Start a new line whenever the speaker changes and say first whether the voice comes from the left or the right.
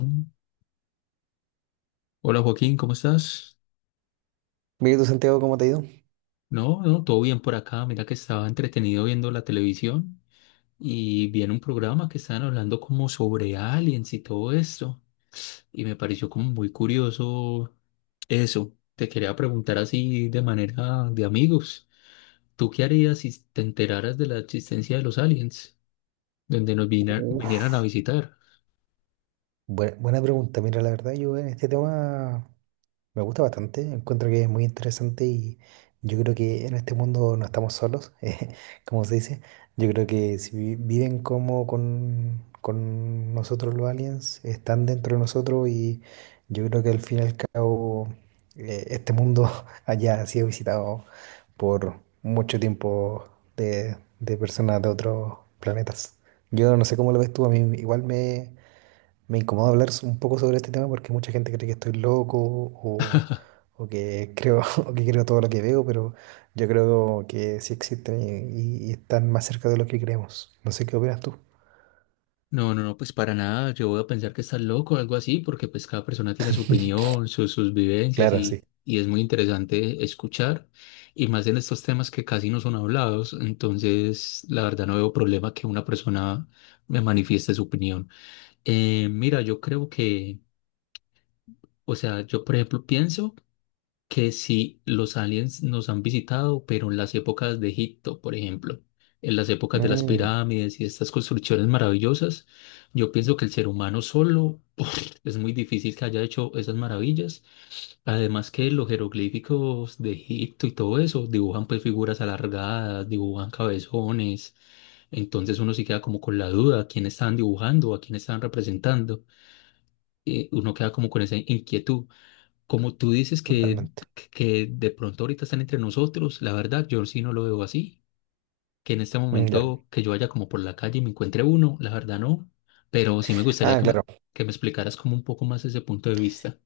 left: Mm. Hola, Joaquín, ¿cómo estás?
right: Mira tú, Santiago, ¿cómo te ha ido?
left: No, no, todo bien por acá. Mira que estaba entretenido viendo la televisión y vi en un programa que estaban hablando como sobre aliens y todo esto. Y me pareció como muy curioso eso. Te quería preguntar así de manera de amigos. ¿Tú qué harías si te enteraras de la existencia de los aliens, donde nos vinieran a
right: Uf,
left: visitar?
right: buena pregunta. Mira, la verdad, yo en este tema me gusta bastante. Encuentro que es muy interesante y yo creo que en este mundo no estamos solos, como se dice. Yo creo que si vi- viven como con nosotros los aliens, están dentro de nosotros y yo creo que al fin y al cabo este mundo haya sido visitado por mucho tiempo de personas de otros planetas. Yo no sé cómo lo ves tú. A mí me incomoda hablar un poco sobre este tema porque mucha gente cree que estoy loco o que creo, o que creo todo lo que veo, pero yo creo que sí existen y están más cerca de lo que creemos. No sé qué opinas tú.
left: No, no, no, pues para nada. Yo voy a pensar que estás loco o algo así, porque pues cada persona tiene su opinión, sus vivencias
right: Claro, sí.
left: y es muy interesante escuchar. Y más en estos temas que casi no son hablados, entonces la verdad no veo problema que una persona me manifieste su opinión. Mira, o sea, yo por ejemplo pienso que si los aliens nos han visitado, pero en las épocas de Egipto, por ejemplo, en las épocas de las
right: Mm,
left: pirámides y estas construcciones maravillosas, yo pienso que el ser humano solo es muy difícil que haya hecho esas maravillas. Además que los jeroglíficos de Egipto y todo eso dibujan pues figuras alargadas, dibujan cabezones. Entonces uno sí queda como con la duda, ¿a quién están dibujando, a quién están representando? Y uno queda como con esa inquietud. Como tú dices
right: totalmente.
left: que de pronto ahorita están entre nosotros, la verdad, yo sí no lo veo así. Que en este
right: Mm, ya.
left: momento que yo vaya como por la calle y me encuentre uno, la verdad no. Pero sí me gustaría
right: Ah, claro.
left: que me explicaras como un poco más ese punto de vista.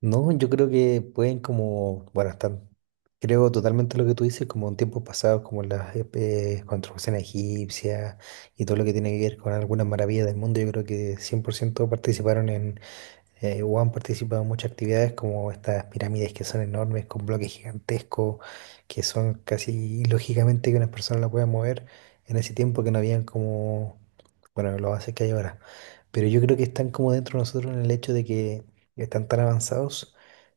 right: No, yo creo que pueden como, bueno, están, creo totalmente lo que tú dices, como en tiempos pasados, como las construcciones egipcias y todo lo que tiene que ver con algunas maravillas del mundo. Yo creo que 100% participaron en, Wuhan participa en muchas actividades como estas pirámides, que son enormes, con bloques gigantescos, que son casi ilógicamente que una persona la pueda mover en ese tiempo, que no habían como, bueno, lo hace que hay ahora. Pero yo creo que están como dentro de nosotros, en el hecho de que están tan avanzados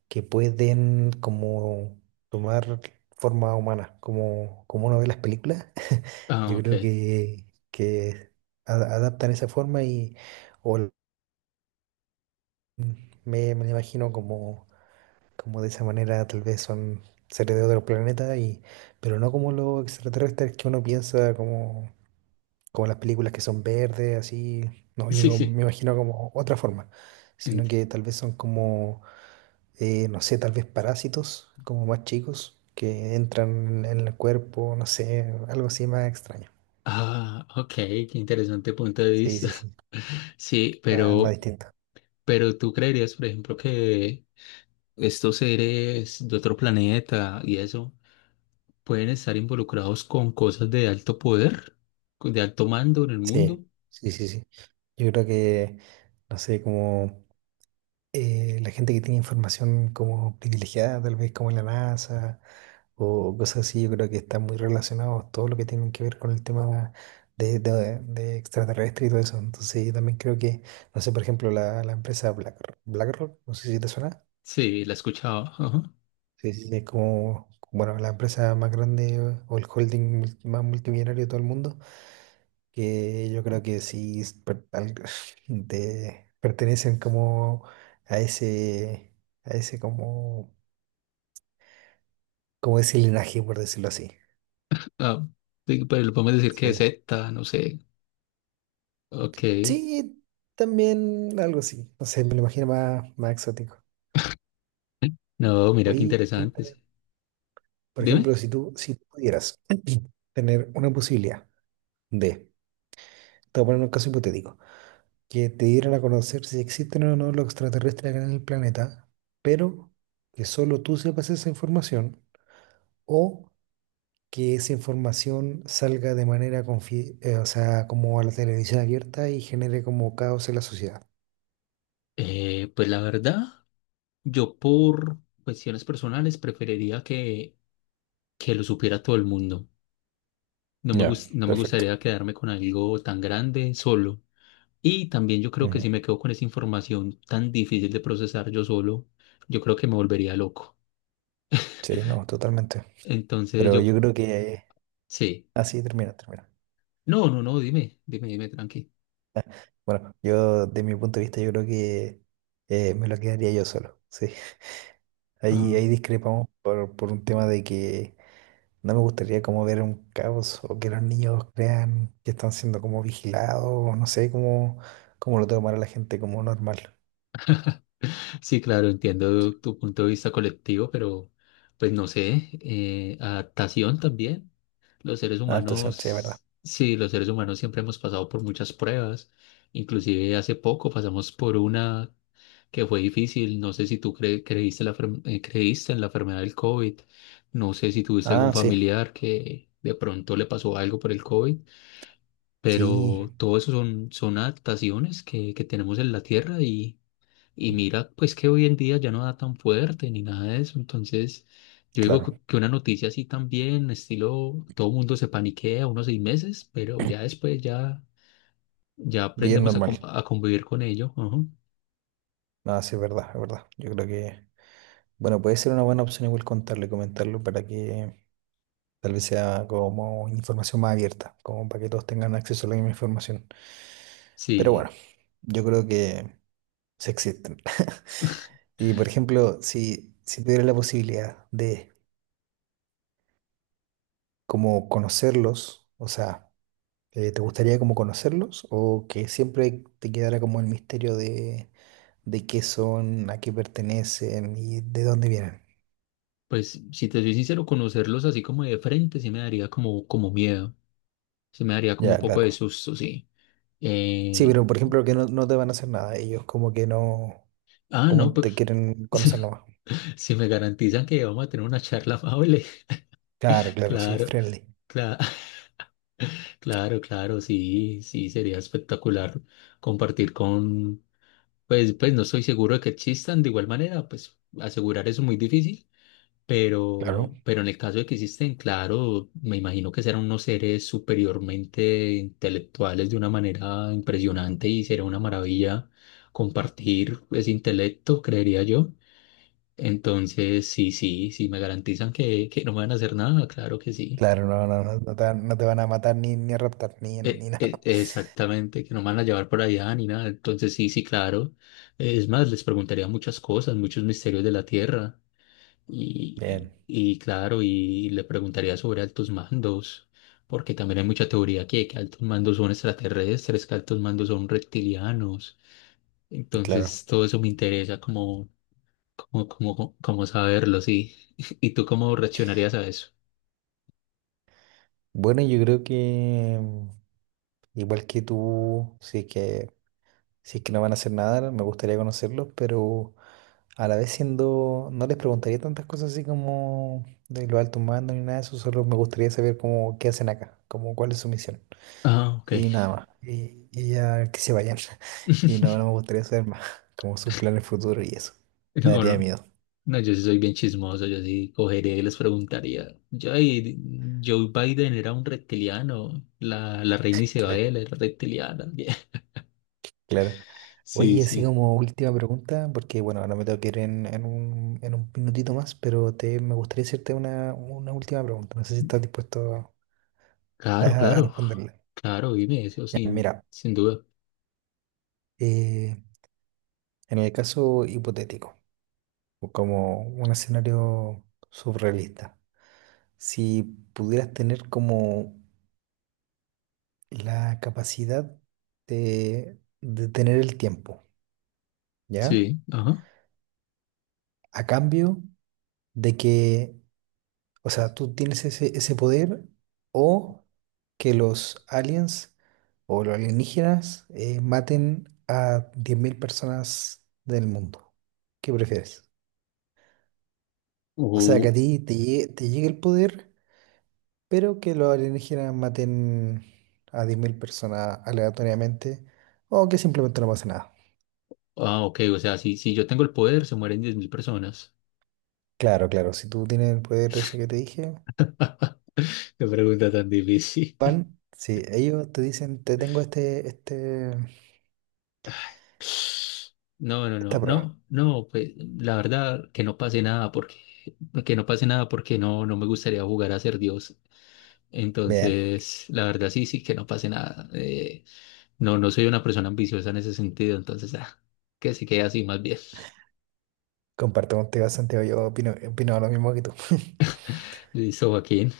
right: que pueden como tomar forma humana, como, como uno ve las películas.
left: Ah,
right: Yo
left: ok.
right: creo que, que adaptan esa forma y... O me lo imagino como, como de esa manera. Tal vez son seres de otro planeta, y, pero no como los extraterrestres que uno piensa, como, como las películas que son verdes, así. No,
left: Sí,
right: yo
left: sí.
right: me imagino como otra forma, sino
left: Ent-
right: que tal vez son como, no sé, tal vez parásitos, como más chicos, que entran en el cuerpo, no sé, algo así más extraño.
left: Ah, ok, qué interesante punto de
right: Sí,
left: vista.
right: sí, sí,
left: Sí,
right: más, más distinto.
left: pero tú creerías, por ejemplo, que estos seres de otro planeta y eso pueden estar involucrados con cosas de alto poder, con- de alto mando en el
right: Sí,
left: mundo.
right: sí, sí, sí. Yo creo que, no sé, como... la gente que tiene información como privilegiada, tal vez como la NASA o cosas así, yo creo que están muy relacionados todo lo que tienen que ver con el tema de extraterrestre y todo eso. Entonces yo también creo que, no sé, por ejemplo, la BlackRock, no sé si te suena.
left: Sí, la escuchaba, ajá.
right: Sí, sí, es como, bueno, la empresa más grande o el holding más multimillonario de todo el mundo, que yo creo que pertenecen como a ese, a ese como como ese linaje, por decirlo así.
left: Ah, sí, pero lo podemos decir que es
right: Sí.
left: Z, no sé. Ok.
right: Sí, también algo así. No sé, me lo imagino más, más exótico.
left: No, mira qué
right: Oye, cuenta,
left: interesante, sí.
right: por
left: Dime.
right: ejemplo, si tú pudieras tener una posibilidad de, te voy a poner un caso hipotético, que te dieran a conocer si existen o no los extraterrestres acá en el planeta, pero que solo tú sepas esa información o que esa información salga de manera o sea, como a la televisión abierta, y genere como caos en la sociedad.
left: Pues la verdad, yo por cuestiones personales preferiría que lo supiera todo el mundo.
right: Ya,
left: No me
right: perfecto.
left: gustaría quedarme con algo tan grande solo. Y también yo creo que si me quedo con esa información tan difícil de procesar yo solo, yo creo que me volvería loco.
right: Sí, no, totalmente.
left: Entonces
right: Pero
left: yo,
right: yo creo que
left: sí.
right: así termina, termina.
left: No, no, no, dime, dime, dime, tranqui.
right: Bueno, yo de mi punto de vista yo creo que me lo quedaría yo solo. Sí, ahí,
left: Ah,
right: ahí discrepamos por un tema de que no me gustaría como ver un caos o que los niños crean que están siendo como vigilados, o no sé cómo, cómo lo tomará la gente como normal.
left: sí, claro, entiendo tu punto de vista colectivo, pero pues no sé, adaptación también. Los seres
right: Adaptación, sí, es verdad.
left: humanos, sí, los seres humanos siempre hemos pasado por muchas pruebas. Inclusive hace poco pasamos por una que fue difícil. No sé si tú creíste, creíste en la enfermedad del COVID. No sé si tuviste algún
right: Ah, sí,
left: familiar que de pronto le pasó algo por el COVID.
right: sí,
left: Pero todo eso son, son adaptaciones que tenemos en la Tierra y mira, pues que hoy en día ya no da tan fuerte ni nada de eso, entonces yo digo
right: claro,
left: que una noticia así también, estilo, todo el mundo se paniquea unos 6 meses, pero ya después ya, ya
right: bien
left: aprendemos
right: normal.
left: a convivir con ello, ajá.
right: Ah, sí, es verdad, es verdad. Yo creo que, bueno, puede ser una buena opción igual contarlo y comentarlo para que tal vez sea como información más abierta, como para que todos tengan acceso a la misma información. Pero bueno,
left: Sí,
right: yo creo que se existen. Y por ejemplo, si tuvieras la posibilidad de como conocerlos, o sea, ¿te gustaría como conocerlos o que siempre te quedara como el misterio de qué son, a qué pertenecen y de dónde vienen?
left: pues si te soy sincero, conocerlos así como de frente sí me daría como miedo, sí me daría como un
right: Ya,
left: poco de
right: claro.
left: susto, sí.
right: Sí,
left: Eh,
right: pero por ejemplo que no, no te van a hacer nada, ellos como que no,
left: ah, no,
right: como te
left: pues...
right: quieren conocer nomás.
left: Si me garantizan que vamos a tener una charla amable,
right: Claro, claro, sí,
left: claro,
right: friendly.
left: claro, claro, claro, sí, sí, sería espectacular compartir con, pues, pues no estoy seguro de que existan, de igual manera, pues asegurar eso es muy difícil,
right: Claro,
left: pero en el caso de que existen, claro, me imagino que serán unos seres superiormente intelectuales de una manera impresionante y será una maravilla compartir ese intelecto, creería yo. Entonces, sí, sí, sí, me garantizan que no me van a hacer nada, claro que sí.
right: claro, no, no te, van no te van a matar ni, ni a raptar, ni, ni nada.
left: Exactamente, que no me van a llevar por allá ni nada. Entonces, sí, sí, claro. Es más, les preguntaría muchas cosas, muchos misterios de la Tierra.
right: Bien,
left: Y claro, y le preguntaría sobre altos mandos, porque también hay mucha teoría que altos mandos son extraterrestres, que altos mandos son reptilianos.
right: claro.
left: Entonces, todo eso me interesa como saberlo, sí. ¿Y tú cómo reaccionarías a eso?
right: Bueno, yo creo que mm, igual que tú, sí que, si es que no van a hacer nada, me gustaría conocerlos, pero a la vez siendo, no les preguntaría tantas cosas así como de los altos mandos ni nada de eso. Solo me gustaría saber cómo, qué hacen acá, como cuál es su misión.
left: Ah, ok.
right: Y nada más. Y ya que se vayan. Y no, no me gustaría saber más, como sus planes futuros y eso. Me
left: No,
right: daría
left: no,
right: miedo.
left: no, yo sí soy bien chismoso, yo sí cogería y les preguntaría, yo, "Ay, Joe Biden era un reptiliano, la reina Isabel era reptiliana.
right: Claro.
left: Sí,
right: Oye, así
left: sí.
right: como última pregunta, porque bueno, ahora me tengo que ir en, en un minutito más, pero me gustaría hacerte una última pregunta. No sé si estás dispuesto
left: Claro,
right: a
left: claro,
right: responderle.
left: claro, dime eso
right: Ya, mira,
left: sin duda.
right: eh, en el caso hipotético, o como un escenario surrealista, si pudieras tener como la capacidad de tener el tiempo, ¿ya?
left: Sí, ajá.
right: A cambio de que... O sea, tú tienes ese, ese poder, o que los aliens o los alienígenas maten a 10.000 personas del mundo. ¿Qué prefieres? O sea,
left: Uh,
right: que a ti te llegue el poder, pero que los alienígenas maten a 10.000 personas aleatoriamente, o que simplemente no pase nada.
left: ah, ok, o sea, si yo tengo el poder, se mueren 10.000 personas.
right: Claro, claro, si tú tienes el poder ese que te dije,
left: Qué pregunta tan difícil.
right: van, si ellos te dicen, te tengo este, este,
left: No, no, no,
right: esta prueba.
left: no, no, pues la verdad que no pase nada porque que no pase nada porque no, no me gustaría jugar a ser Dios.
right: Bien.
left: Entonces, la verdad sí, sí, que no pase nada. No, no soy una persona ambiciosa en ese sentido, entonces ah, que se quede así más bien.
right: Comparto contigo, Santiago. Yo opino, opino lo mismo que tú.
left: Listo, Joaquín.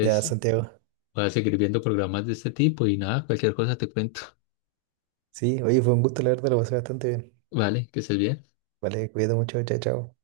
right: Ya, Santiago.
left: voy a seguir viendo programas de este tipo y nada, cualquier cosa te cuento.
right: Sí, oye, fue un gusto, la verdad, lo pasé bastante bien.
left: Vale, que estés bien.
right: Vale, cuídate mucho. Chao, chao.